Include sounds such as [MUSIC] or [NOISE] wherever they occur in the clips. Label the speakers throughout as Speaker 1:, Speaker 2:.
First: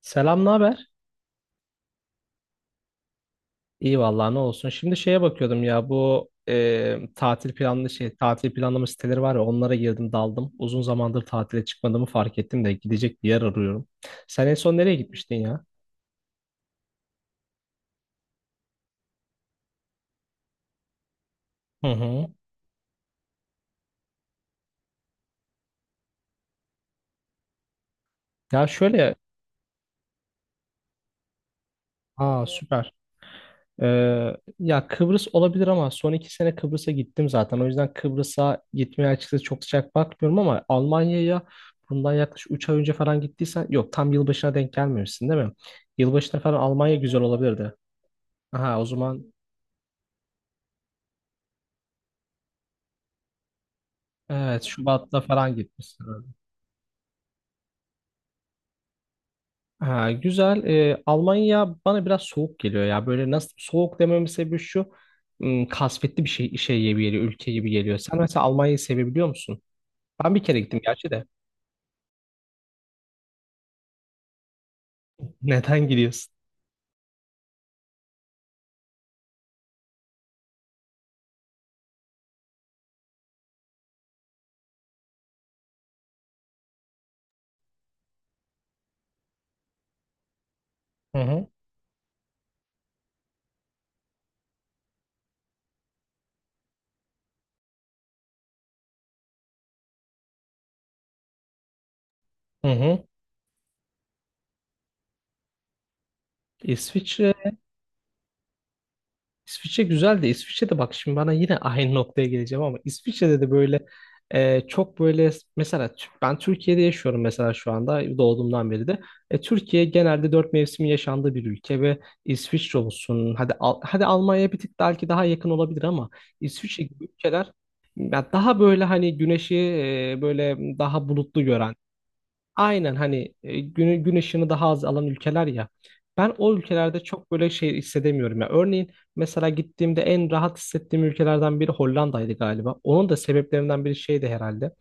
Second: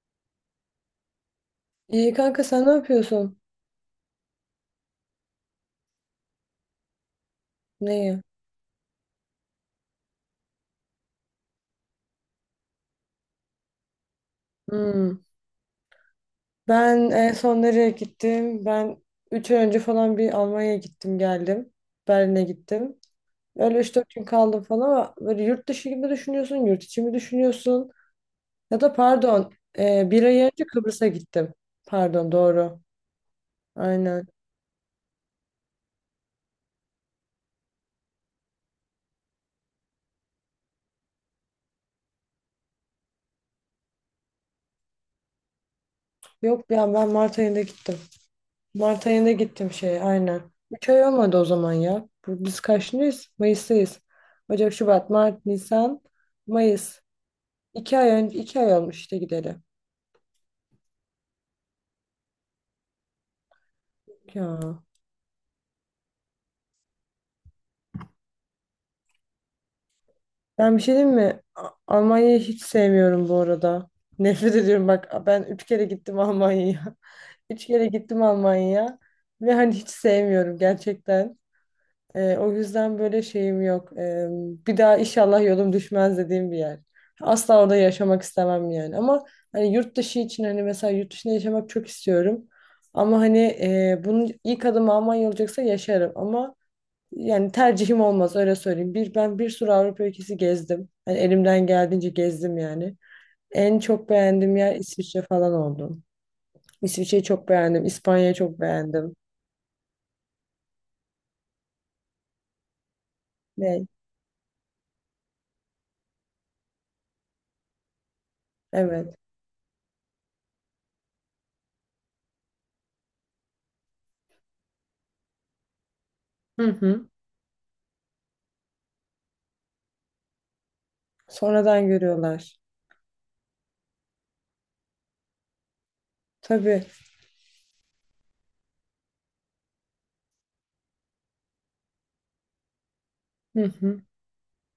Speaker 1: Selam, ne haber?
Speaker 2: İyi kanka, sen ne yapıyorsun?
Speaker 1: İyi vallahi ne olsun. Şimdi şeye bakıyordum ya bu tatil planlı şey
Speaker 2: Neyi?
Speaker 1: tatil planlama siteleri var ya onlara girdim daldım. Uzun zamandır tatile çıkmadığımı fark ettim de gidecek bir yer arıyorum. Sen en son nereye
Speaker 2: Hmm.
Speaker 1: gitmiştin ya?
Speaker 2: Ben en son nereye gittim? Üç ay önce falan bir Almanya'ya gittim geldim.
Speaker 1: Hı hı.
Speaker 2: Berlin'e gittim. Öyle üç dört gün kaldım falan. Ama böyle yurt dışı gibi düşünüyorsun, yurt içi mi düşünüyorsun?
Speaker 1: Ya
Speaker 2: Ya da
Speaker 1: şöyle,
Speaker 2: pardon, Bir ay önce Kıbrıs'a gittim. Pardon,
Speaker 1: aa
Speaker 2: doğru.
Speaker 1: süper.
Speaker 2: Aynen.
Speaker 1: Ya Kıbrıs olabilir ama son 2 sene Kıbrıs'a gittim zaten. O yüzden Kıbrıs'a gitmeye açıkçası çok sıcak bakmıyorum ama Almanya'ya bundan yaklaşık 3 ay önce falan gittiysen yok, tam yılbaşına denk gelmemişsin değil mi? Yılbaşına falan
Speaker 2: Yok ya,
Speaker 1: Almanya
Speaker 2: ben
Speaker 1: güzel
Speaker 2: Mart ayında
Speaker 1: olabilirdi.
Speaker 2: gittim.
Speaker 1: Aha, o
Speaker 2: Mart ayında
Speaker 1: zaman
Speaker 2: gittim şey aynen. 3 ay olmadı o zaman ya. Biz kaçtayız? Mayıs'tayız.
Speaker 1: evet,
Speaker 2: Ocak, Şubat,
Speaker 1: Şubat'ta
Speaker 2: Mart,
Speaker 1: falan
Speaker 2: Nisan,
Speaker 1: gitmişsin.
Speaker 2: Mayıs. İki ay önce, iki ay olmuş işte gideli.
Speaker 1: Ha, güzel. Almanya bana biraz soğuk geliyor ya. Böyle nasıl, soğuk dememin sebebi
Speaker 2: Ya.
Speaker 1: şu. Kasvetli bir şey, şey gibi geliyor, ülke gibi geliyor. Sen mesela Almanya'yı sevebiliyor musun? Ben bir kere
Speaker 2: Ben
Speaker 1: gittim
Speaker 2: bir şey
Speaker 1: gerçi
Speaker 2: diyeyim
Speaker 1: de.
Speaker 2: mi? Almanya'yı hiç sevmiyorum bu arada. [LAUGHS] Nefret ediyorum bak. Ben üç kere
Speaker 1: Neden
Speaker 2: gittim
Speaker 1: gidiyorsun?
Speaker 2: Almanya'ya. [LAUGHS] Üç kere gittim Almanya'ya. Ve hani hiç sevmiyorum gerçekten. O yüzden böyle şeyim yok. Bir daha inşallah yolum düşmez dediğim bir yer. Asla orada yaşamak istemem yani. Ama hani yurt dışı için, hani mesela yurt
Speaker 1: Hı
Speaker 2: dışında
Speaker 1: hı.
Speaker 2: yaşamak çok istiyorum. Ama hani bunun ilk adımı Almanya olacaksa yaşarım. Ama yani tercihim olmaz, öyle söyleyeyim. Bir, ben bir sürü Avrupa ülkesi gezdim. Hani elimden geldiğince gezdim
Speaker 1: Hı
Speaker 2: yani.
Speaker 1: hı.
Speaker 2: En çok beğendiğim yer İsviçre falan oldu. İsviçre'yi
Speaker 1: İsviçre
Speaker 2: çok beğendim. İspanya'yı çok beğendim.
Speaker 1: İsviçre güzel de İsviçre'de bak, şimdi bana yine aynı noktaya geleceğim ama İsviçre'de de böyle
Speaker 2: Ne?
Speaker 1: çok böyle mesela ben Türkiye'de yaşıyorum mesela şu anda, doğduğumdan beri de.
Speaker 2: Evet.
Speaker 1: Türkiye genelde 4 mevsimin yaşandığı bir ülke ve İsviçre olsun, hadi Almanya'ya bir tık belki daha yakın olabilir ama
Speaker 2: Hı
Speaker 1: İsviçre gibi
Speaker 2: hı.
Speaker 1: ülkeler ya daha böyle hani güneşi böyle daha bulutlu gören.
Speaker 2: Sonradan görüyorlar.
Speaker 1: Aynen, hani gün ışığını daha az alan ülkeler ya. Ben o
Speaker 2: Tabii.
Speaker 1: ülkelerde çok böyle şey hissedemiyorum ya. Örneğin mesela gittiğimde en rahat hissettiğim ülkelerden biri Hollanda'ydı galiba. Onun da
Speaker 2: Hı
Speaker 1: sebeplerinden biri
Speaker 2: hı.
Speaker 1: şeydi herhalde.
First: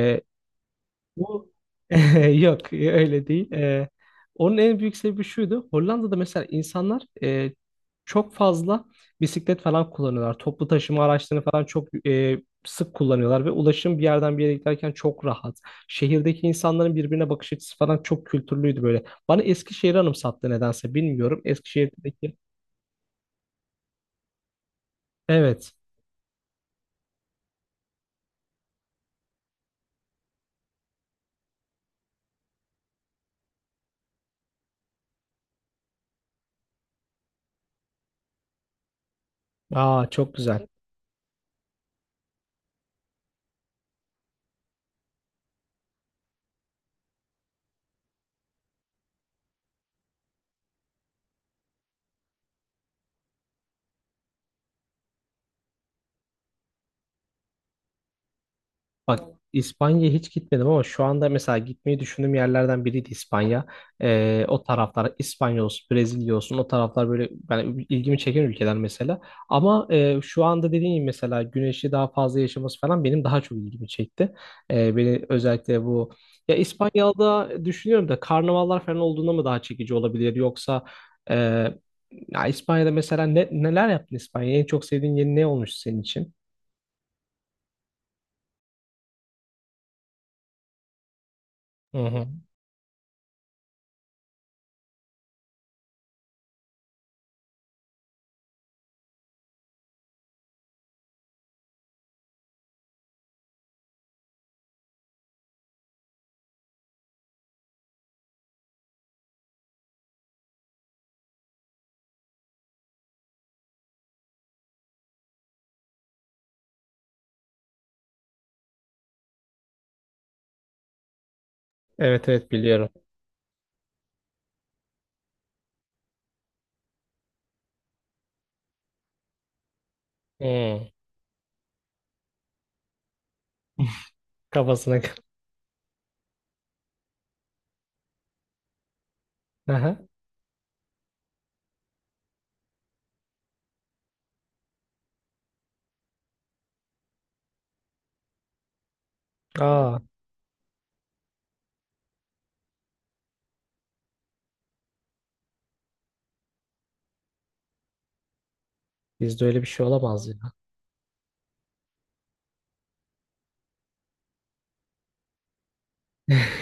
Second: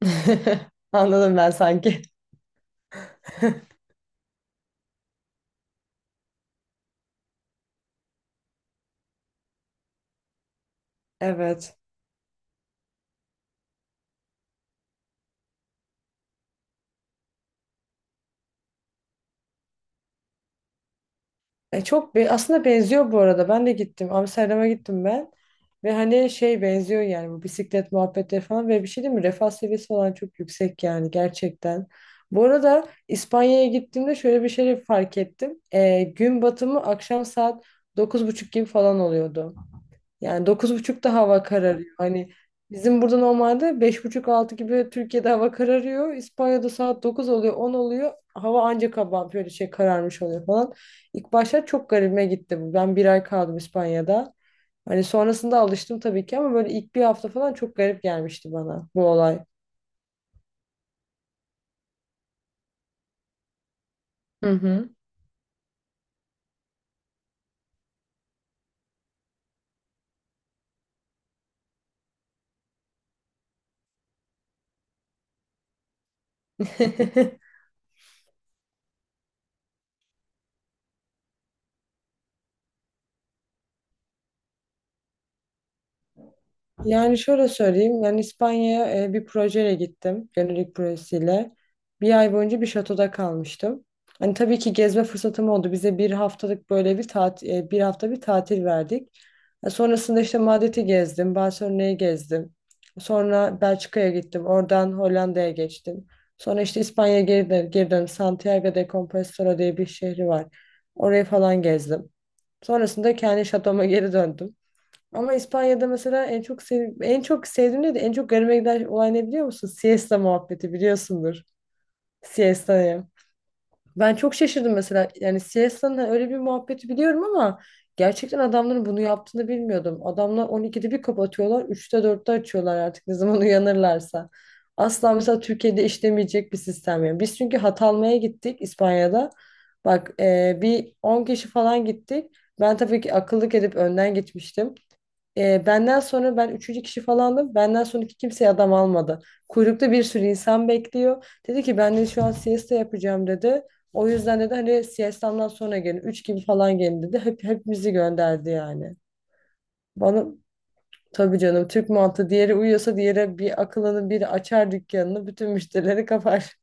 Speaker 2: [LAUGHS] Anladım ben
Speaker 1: Bu
Speaker 2: sanki.
Speaker 1: [LAUGHS] yok öyle değil.
Speaker 2: [LAUGHS]
Speaker 1: Onun en büyük sebebi şuydu. Hollanda'da mesela insanlar çok fazla bisiklet falan kullanıyorlar. Toplu taşıma araçlarını falan
Speaker 2: Evet.
Speaker 1: çok sık kullanıyorlar ve ulaşım bir yerden bir yere giderken çok rahat. Şehirdeki insanların birbirine bakış açısı falan çok kültürlüydü böyle. Bana Eskişehir'i anımsattı, nedense bilmiyorum.
Speaker 2: Çok
Speaker 1: Eskişehir'deki
Speaker 2: aslında benziyor bu arada. Ben de gittim. Amsterdam'a gittim ben.
Speaker 1: evet.
Speaker 2: Ve hani şey benziyor yani, bu bisiklet muhabbetleri falan. Ve bir şey değil mi? Refah seviyesi falan çok yüksek yani gerçekten. Bu arada İspanya'ya gittiğimde şöyle bir şey fark ettim. Gün batımı akşam saat dokuz buçuk gibi falan oluyordu.
Speaker 1: Aa, çok
Speaker 2: Yani
Speaker 1: güzel.
Speaker 2: 9:30'da hava kararıyor. Hani bizim burada normalde beş buçuk altı gibi Türkiye'de hava kararıyor. İspanya'da saat 9 oluyor, 10 oluyor. Hava ancak kabam böyle şey kararmış oluyor falan. İlk başta çok garibime gitti bu. Ben bir ay kaldım İspanya'da. Hani sonrasında alıştım tabii ki, ama böyle ilk bir hafta falan çok garip gelmişti bana bu
Speaker 1: Bak,
Speaker 2: olay.
Speaker 1: İspanya'ya hiç gitmedim ama şu anda mesela gitmeyi düşündüğüm yerlerden biriydi İspanya.
Speaker 2: Hı
Speaker 1: O
Speaker 2: hı.
Speaker 1: taraflar, İspanya olsun, Brezilya olsun, o taraflar böyle ben ilgimi çeken ülkeler mesela. Ama şu anda dediğim gibi mesela güneşi daha fazla yaşaması falan benim daha çok ilgimi çekti. Beni özellikle bu ya
Speaker 2: [LAUGHS]
Speaker 1: İspanya'da düşünüyorum da, karnavallar falan olduğunda mı daha çekici olabilir, yoksa e, ya İspanya'da mesela neler yaptın İspanya'ya? En çok sevdiğin yeri ne olmuştu senin için?
Speaker 2: Yani şöyle söyleyeyim. Ben İspanya'ya bir projeyle gittim. Gönüllülük projesiyle.
Speaker 1: Hı
Speaker 2: Bir
Speaker 1: hı.
Speaker 2: ay boyunca bir şatoda kalmıştım. Hani tabii ki gezme fırsatım oldu. Bize bir haftalık böyle bir tatil, bir hafta bir tatil verdik. E, Sonrasında işte Madrid'i gezdim, Barcelona'yı gezdim. Sonra Belçika'ya gittim. Oradan Hollanda'ya geçtim. Sonra işte İspanya'ya geri döndüm. Santiago de Compostela diye bir şehri var. Orayı falan gezdim. Sonrasında kendi şatoma geri döndüm. Ama İspanya'da mesela en çok sevdiğim değil de en çok garime giden olay ne biliyor musun? Siesta muhabbeti biliyorsundur.
Speaker 1: Evet, evet, biliyorum.
Speaker 2: Siesta'yı. Ben çok şaşırdım mesela. Yani siesta'nın hani öyle bir muhabbeti biliyorum, ama gerçekten adamların bunu yaptığını bilmiyordum. Adamlar
Speaker 1: Hı.
Speaker 2: 12'de bir kapatıyorlar, 3'te 4'te açıyorlar, artık ne zaman [LAUGHS] uyanırlarsa.
Speaker 1: Kafasına. [LAUGHS]
Speaker 2: Asla mesela Türkiye'de işlemeyecek bir sistem yani. Biz çünkü hat almaya gittik İspanya'da.
Speaker 1: Aha.
Speaker 2: Bak, e, bir 10 kişi falan gittik. Ben tabii ki akıllık edip önden gitmiştim. Ben üçüncü kişi falandım. Benden sonraki kimse adam almadı. Kuyrukta
Speaker 1: Aa,
Speaker 2: bir sürü insan bekliyor. Dedi ki ben de şu an siesta yapacağım dedi. O yüzden dedi hani siestamdan sonra gelin. Üç gibi falan gelin dedi. Hep, hepimizi gönderdi yani.
Speaker 1: bizde öyle bir şey
Speaker 2: Bana
Speaker 1: olamaz ya.
Speaker 2: tabii canım, Türk mantığı, diğeri uyuyorsa diğeri bir akılını biri açar dükkanını, bütün müşterileri kapar.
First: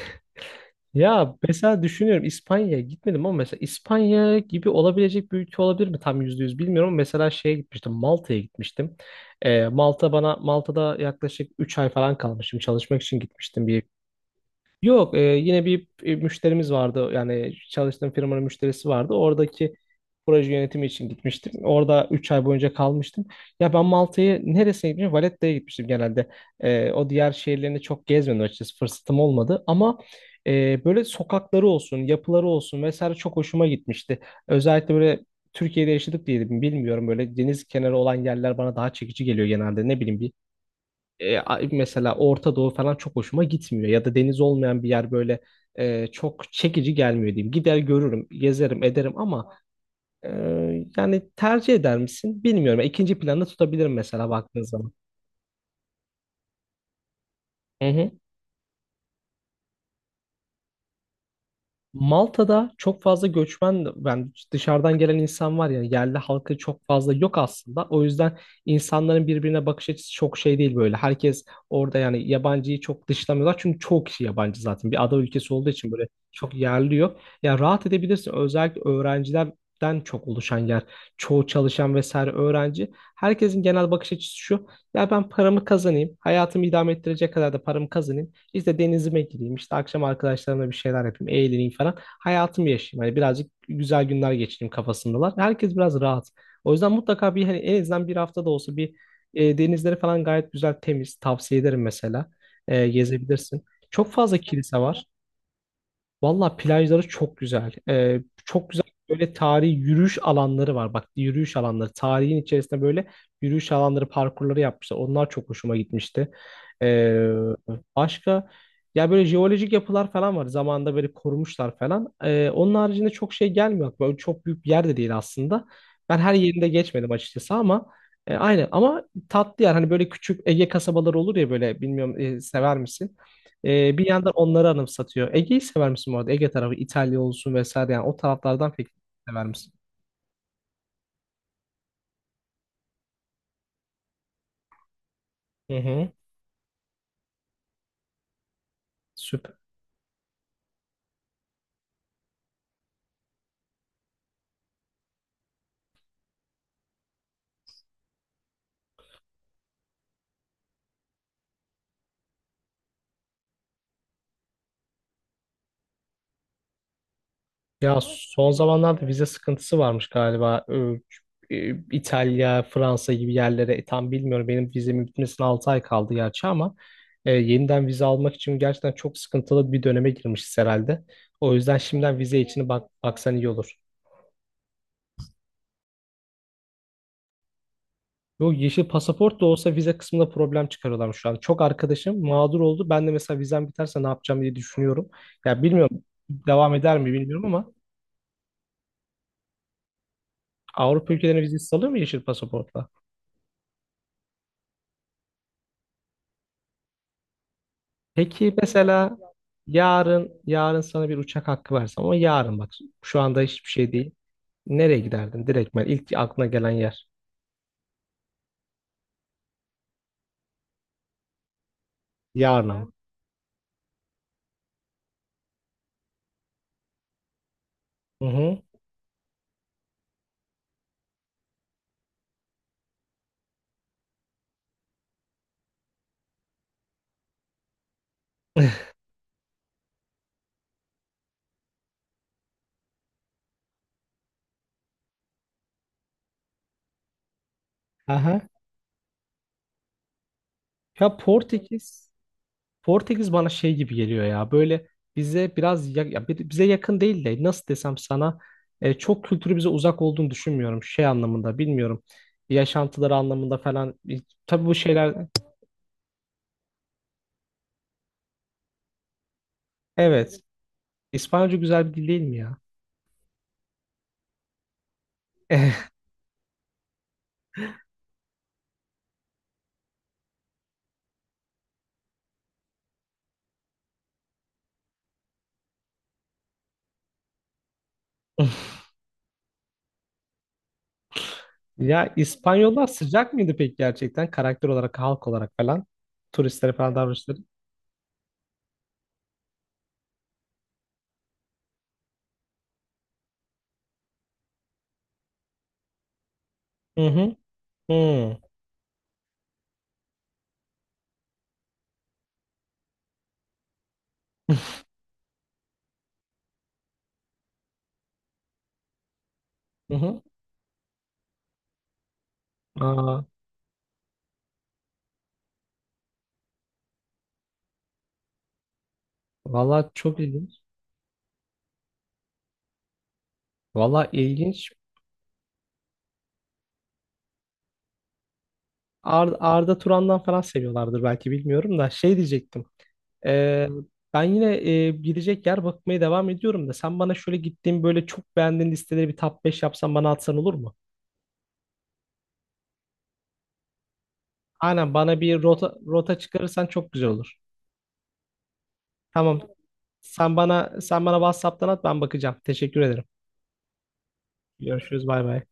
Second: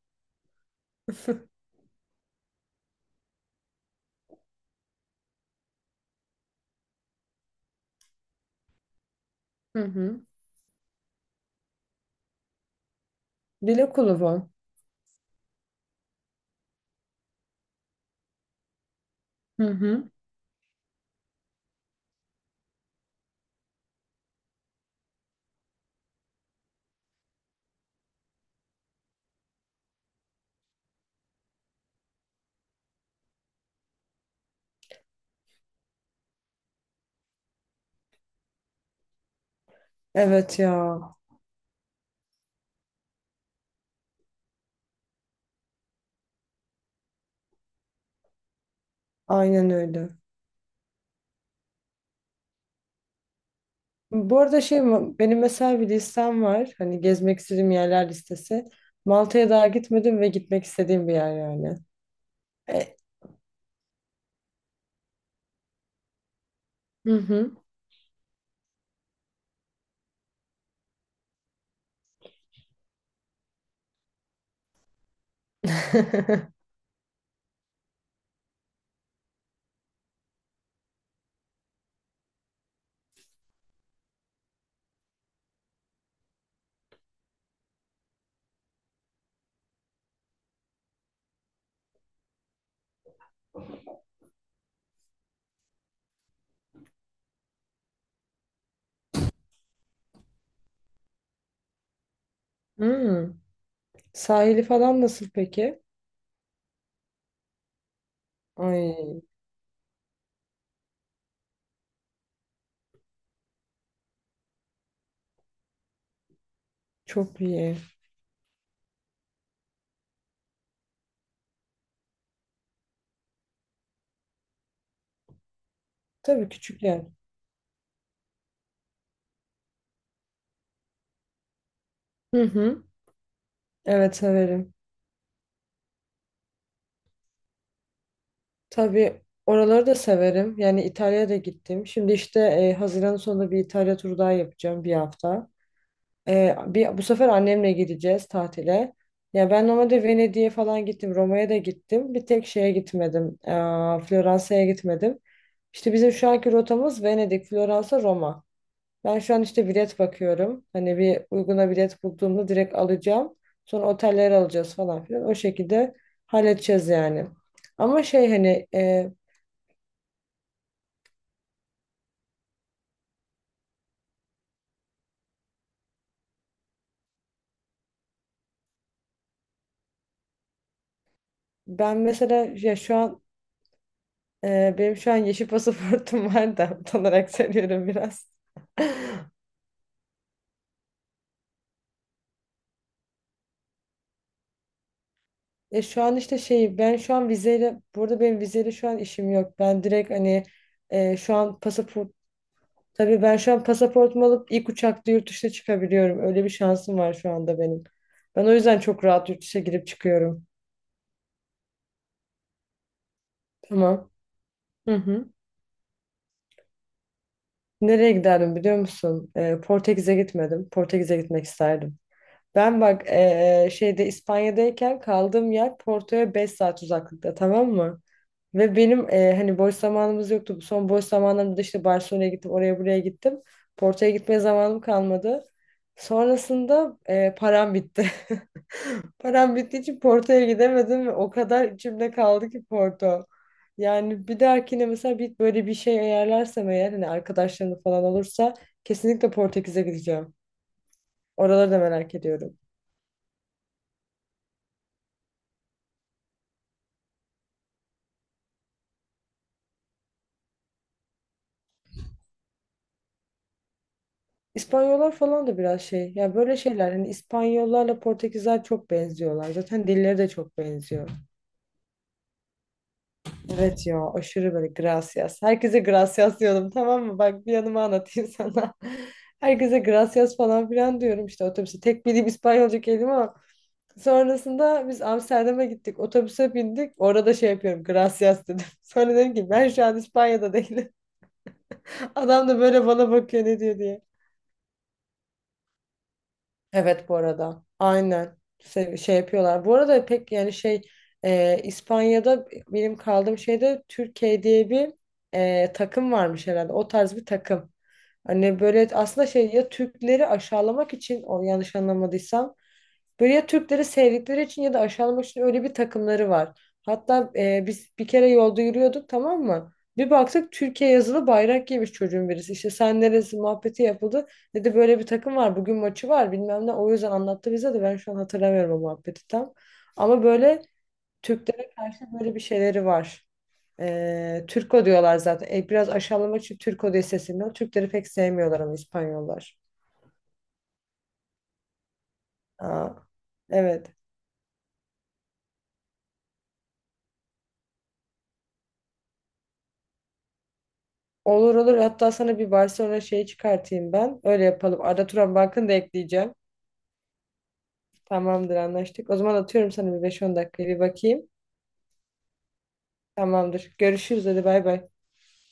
Speaker 1: Ya mesela düşünüyorum, İspanya'ya gitmedim ama mesela İspanya gibi olabilecek bir ülke olabilir mi? Tam %100 bilmiyorum ama mesela şeye gitmiştim, Malta'ya gitmiştim.
Speaker 2: Hı hı.
Speaker 1: Malta'da yaklaşık 3 ay falan kalmışım, çalışmak için gitmiştim bir.
Speaker 2: Dil okulu bu.
Speaker 1: Yok, yine bir müşterimiz vardı. Yani çalıştığım firmanın müşterisi vardı.
Speaker 2: Hı
Speaker 1: Oradaki
Speaker 2: hı.
Speaker 1: proje yönetimi için gitmiştim. Orada 3 ay boyunca kalmıştım. Ya ben Malta'yı neresine gitmiştim? Valetta'ya gitmiştim genelde. O diğer şehirlerini çok gezmedim açıkçası. Fırsatım olmadı. Ama böyle sokakları olsun, yapıları olsun vesaire çok hoşuma gitmişti. Özellikle böyle Türkiye'de yaşadık diye de bilmiyorum. Böyle deniz kenarı olan yerler bana daha çekici geliyor genelde. Ne bileyim,
Speaker 2: Evet ya.
Speaker 1: mesela Orta Doğu falan çok hoşuma gitmiyor. Ya da deniz olmayan bir yer böyle çok çekici gelmiyor diyeyim. Gider görürüm, gezerim, ederim ama
Speaker 2: Aynen öyle.
Speaker 1: e, yani tercih eder misin bilmiyorum. İkinci planda tutabilirim mesela
Speaker 2: Bu
Speaker 1: baktığın
Speaker 2: arada
Speaker 1: zaman.
Speaker 2: benim mesela bir listem var. Hani gezmek istediğim
Speaker 1: Hı
Speaker 2: yerler
Speaker 1: hı.
Speaker 2: listesi. Malta'ya daha gitmedim ve gitmek istediğim bir yer yani.
Speaker 1: Malta'da
Speaker 2: E,
Speaker 1: çok fazla göçmen, yani dışarıdan gelen insan var ya, yerli halkı çok fazla
Speaker 2: hı
Speaker 1: yok
Speaker 2: hı.
Speaker 1: aslında. O yüzden insanların birbirine bakış açısı çok şey değil böyle. Herkes orada yani yabancıyı çok dışlamıyorlar. Çünkü çoğu kişi yabancı zaten. Bir ada ülkesi olduğu için böyle çok
Speaker 2: [LAUGHS]
Speaker 1: yerli yok. Ya rahat edebilirsin. Özellikle öğrencilerden çok oluşan yer. Çoğu çalışan vesaire öğrenci. Herkesin genel bakış açısı şu. Ya ben paramı kazanayım. Hayatımı idame ettirecek kadar da paramı kazanayım. İşte denizime gireyim, işte akşam arkadaşlarımla bir şeyler yapayım, eğleneyim falan. Hayatımı yaşayayım. Hani birazcık güzel günler geçireyim kafasındalar. Herkes biraz rahat. O yüzden mutlaka bir, hani en azından bir hafta da olsa bir denizleri falan gayet güzel temiz. Tavsiye ederim mesela.
Speaker 2: Hmm.
Speaker 1: Gezebilirsin. Çok fazla
Speaker 2: Sahili
Speaker 1: kilise
Speaker 2: falan
Speaker 1: var.
Speaker 2: nasıl peki?
Speaker 1: Valla plajları çok güzel. Çok güzel
Speaker 2: Ay,
Speaker 1: böyle tarihi yürüyüş alanları var. Bak, yürüyüş alanları. Tarihin içerisinde böyle yürüyüş alanları, parkurları yapmışlar. Onlar çok hoşuma gitmişti. Ee,
Speaker 2: çok iyi.
Speaker 1: Başka ya böyle jeolojik yapılar falan var. Zamanında böyle korumuşlar falan. Onun haricinde çok şey gelmiyor. Böyle çok büyük bir yer de değil aslında. Ben her
Speaker 2: Tabii,
Speaker 1: yerinde
Speaker 2: küçük yer.
Speaker 1: geçmedim açıkçası ama aynı ama tatlı yer. Hani böyle küçük Ege kasabaları olur ya, böyle bilmiyorum,
Speaker 2: Hı
Speaker 1: sever
Speaker 2: hı.
Speaker 1: misin? Bir
Speaker 2: Evet
Speaker 1: yandan onları
Speaker 2: severim.
Speaker 1: anımsatıyor. Ege'yi sever misin bu arada? Ege tarafı, İtalya olsun vesaire, yani o taraflardan pek
Speaker 2: Tabii
Speaker 1: sever misin?
Speaker 2: oraları da severim. Yani İtalya'ya da gittim. Şimdi işte Haziran sonunda bir İtalya turu daha yapacağım, bir hafta.
Speaker 1: Hı hı.
Speaker 2: Bu sefer annemle gideceğiz tatile. Ya
Speaker 1: Süper.
Speaker 2: ben normalde Venedik'e falan gittim, Roma'ya da gittim. Bir tek şeye gitmedim, Floransa'ya gitmedim. İşte bizim şu anki rotamız Venedik, Floransa, Roma. Ben şu an işte bilet bakıyorum. Hani bir uyguna bilet bulduğumda direkt alacağım. Sonra oteller alacağız falan filan. O şekilde halledeceğiz yani.
Speaker 1: Ya
Speaker 2: Ama şey
Speaker 1: son
Speaker 2: hani
Speaker 1: zamanlarda
Speaker 2: e,
Speaker 1: vize sıkıntısı varmış galiba. İtalya, Fransa gibi yerlere tam bilmiyorum. Benim vizemin bitmesine 6 ay kaldı gerçi ama yeniden vize almak için gerçekten çok sıkıntılı bir döneme girmişiz herhalde. O yüzden
Speaker 2: ben
Speaker 1: şimdiden vize
Speaker 2: mesela
Speaker 1: için
Speaker 2: ya
Speaker 1: bak,
Speaker 2: şu an
Speaker 1: baksan iyi olur.
Speaker 2: e, Benim şu an yeşil pasaportum [LAUGHS] var da utanarak söylüyorum biraz.
Speaker 1: Yok, yeşil
Speaker 2: [LAUGHS]
Speaker 1: pasaport da olsa vize kısmında problem çıkarıyorlar şu an. Çok arkadaşım mağdur oldu. Ben de mesela vizem biterse ne yapacağım diye düşünüyorum. Ya
Speaker 2: E şu
Speaker 1: bilmiyorum,
Speaker 2: an işte
Speaker 1: devam
Speaker 2: şey ben
Speaker 1: eder mi
Speaker 2: şu an
Speaker 1: bilmiyorum ama
Speaker 2: vizeyle burada Benim vizeyle şu an işim yok. Ben direkt hani
Speaker 1: Avrupa
Speaker 2: e, şu
Speaker 1: ülkelerine
Speaker 2: an
Speaker 1: vizesi alıyor mu
Speaker 2: pasaport
Speaker 1: yeşil pasaportla?
Speaker 2: Tabii ben şu an pasaportumu alıp ilk uçakta yurt dışına çıkabiliyorum. Öyle bir şansım var şu anda benim. Ben o
Speaker 1: Peki
Speaker 2: yüzden çok
Speaker 1: mesela
Speaker 2: rahat yurt dışına girip
Speaker 1: yarın,
Speaker 2: çıkıyorum.
Speaker 1: yarın sana bir uçak hakkı versem ama yarın bak, şu anda hiçbir şey
Speaker 2: Tamam.
Speaker 1: değil.
Speaker 2: Hı
Speaker 1: Nereye
Speaker 2: hı.
Speaker 1: giderdin? Direkt ben, ilk aklına gelen yer.
Speaker 2: Nereye giderdim biliyor musun? Portekiz'e gitmedim. Portekiz'e gitmek isterdim.
Speaker 1: Yarın
Speaker 2: Ben
Speaker 1: ama.
Speaker 2: bak, e, e, şeyde İspanya'dayken kaldığım yer Porto'ya 5 saat uzaklıkta, tamam mı?
Speaker 1: Hı hı.
Speaker 2: Ve benim hani boş zamanımız yoktu. Bu son boş zamanlarımda da işte Barcelona'ya gittim, oraya buraya gittim. Porto'ya gitmeye zamanım kalmadı. Sonrasında param bitti.
Speaker 1: [LAUGHS]
Speaker 2: [LAUGHS] Param bittiği için Porto'ya gidemedim ve o kadar içimde kaldı ki Porto. Yani bir dahakine mesela bir böyle bir şey ayarlarsam eğer, hani arkadaşlarım falan
Speaker 1: Aha.
Speaker 2: olursa kesinlikle Portekiz'e gideceğim.
Speaker 1: Ya
Speaker 2: Oraları da
Speaker 1: Portekiz
Speaker 2: merak ediyorum.
Speaker 1: Portekiz bana şey gibi geliyor ya, böyle bize biraz, ya bize yakın değil de nasıl desem sana, çok kültürü bize uzak olduğunu düşünmüyorum şey anlamında, bilmiyorum yaşantıları anlamında falan. Tabii bu
Speaker 2: İspanyollar
Speaker 1: şeyler
Speaker 2: falan da biraz şey. Ya böyle şeyler, hani İspanyollarla Portekizler çok benziyorlar. Zaten dilleri de
Speaker 1: evet.
Speaker 2: çok benziyor.
Speaker 1: İspanyolca güzel bir dil değil mi ya?
Speaker 2: Evet ya, aşırı böyle gracias. Herkese
Speaker 1: [LAUGHS]
Speaker 2: gracias diyordum, tamam mı? Bak, bir yanıma anlatayım sana. [LAUGHS] Herkese gracias falan filan diyorum işte otobüse. Tek bildiğim İspanyolca kelime o. Sonrasında biz Amsterdam'a gittik. Otobüse bindik. Orada şey yapıyorum. Gracias dedim. [LAUGHS] Sonra dedim ki ben şu an İspanya'da değilim.
Speaker 1: Ya
Speaker 2: [LAUGHS] Adam da böyle
Speaker 1: İspanyollar
Speaker 2: bana
Speaker 1: sıcak
Speaker 2: bakıyor
Speaker 1: mıydı
Speaker 2: ne
Speaker 1: peki
Speaker 2: diyor diye.
Speaker 1: gerçekten, karakter olarak, halk olarak falan turistlere falan
Speaker 2: Evet bu
Speaker 1: davranışları?
Speaker 2: arada. Aynen. Şey, yapıyorlar. Bu arada pek yani şey, İspanya'da benim kaldığım şeyde Türkiye diye bir takım varmış herhalde. O
Speaker 1: Hı
Speaker 2: tarz bir
Speaker 1: hı.
Speaker 2: takım.
Speaker 1: Hı.
Speaker 2: Hani böyle aslında şey, ya Türkleri aşağılamak için, o yanlış anlamadıysam. Böyle ya Türkleri sevdikleri için ya da aşağılamak için öyle bir takımları var. Hatta biz bir kere yolda yürüyorduk, tamam mı?
Speaker 1: Hı
Speaker 2: Bir
Speaker 1: hı.
Speaker 2: baktık Türkiye yazılı bayrak giymiş çocuğun birisi. İşte sen
Speaker 1: Aa,
Speaker 2: neresi muhabbeti yapıldı. Dedi böyle bir takım var, bugün maçı var, bilmem ne. O yüzden anlattı bize de, ben şu an hatırlamıyorum o muhabbeti tam.
Speaker 1: valla çok
Speaker 2: Ama
Speaker 1: ilginç.
Speaker 2: böyle Türklere karşı böyle bir şeyleri var.
Speaker 1: Valla ilginç.
Speaker 2: Türko diyorlar zaten. Biraz aşağılamak için Türko diye sesleniyor. Türkleri pek sevmiyorlar ama İspanyollar.
Speaker 1: Arda Turan'dan falan seviyorlardır belki, bilmiyorum da şey diyecektim.
Speaker 2: Aa,
Speaker 1: Ee,
Speaker 2: evet.
Speaker 1: Ben yine gidecek yer bakmaya devam ediyorum da sen bana şöyle gittiğim böyle çok beğendiğin listeleri bir top 5 yapsan bana atsan olur mu?
Speaker 2: Olur olur. Hatta sana bir Barcelona şeyi çıkartayım ben. Öyle yapalım.
Speaker 1: Aynen,
Speaker 2: Arda
Speaker 1: bana
Speaker 2: Turan
Speaker 1: bir
Speaker 2: Bank'ını
Speaker 1: rota
Speaker 2: da
Speaker 1: rota
Speaker 2: ekleyeceğim.
Speaker 1: çıkarırsan çok güzel olur.
Speaker 2: Tamamdır, anlaştık. O zaman
Speaker 1: Tamam.
Speaker 2: atıyorum sana, bir beş
Speaker 1: Sen
Speaker 2: on
Speaker 1: bana
Speaker 2: dakikaya bir
Speaker 1: sen bana
Speaker 2: bakayım.
Speaker 1: WhatsApp'tan at, ben bakacağım. Teşekkür ederim.
Speaker 2: Tamamdır. Görüşürüz, hadi bay bay.
Speaker 1: Görüşürüz bay bay.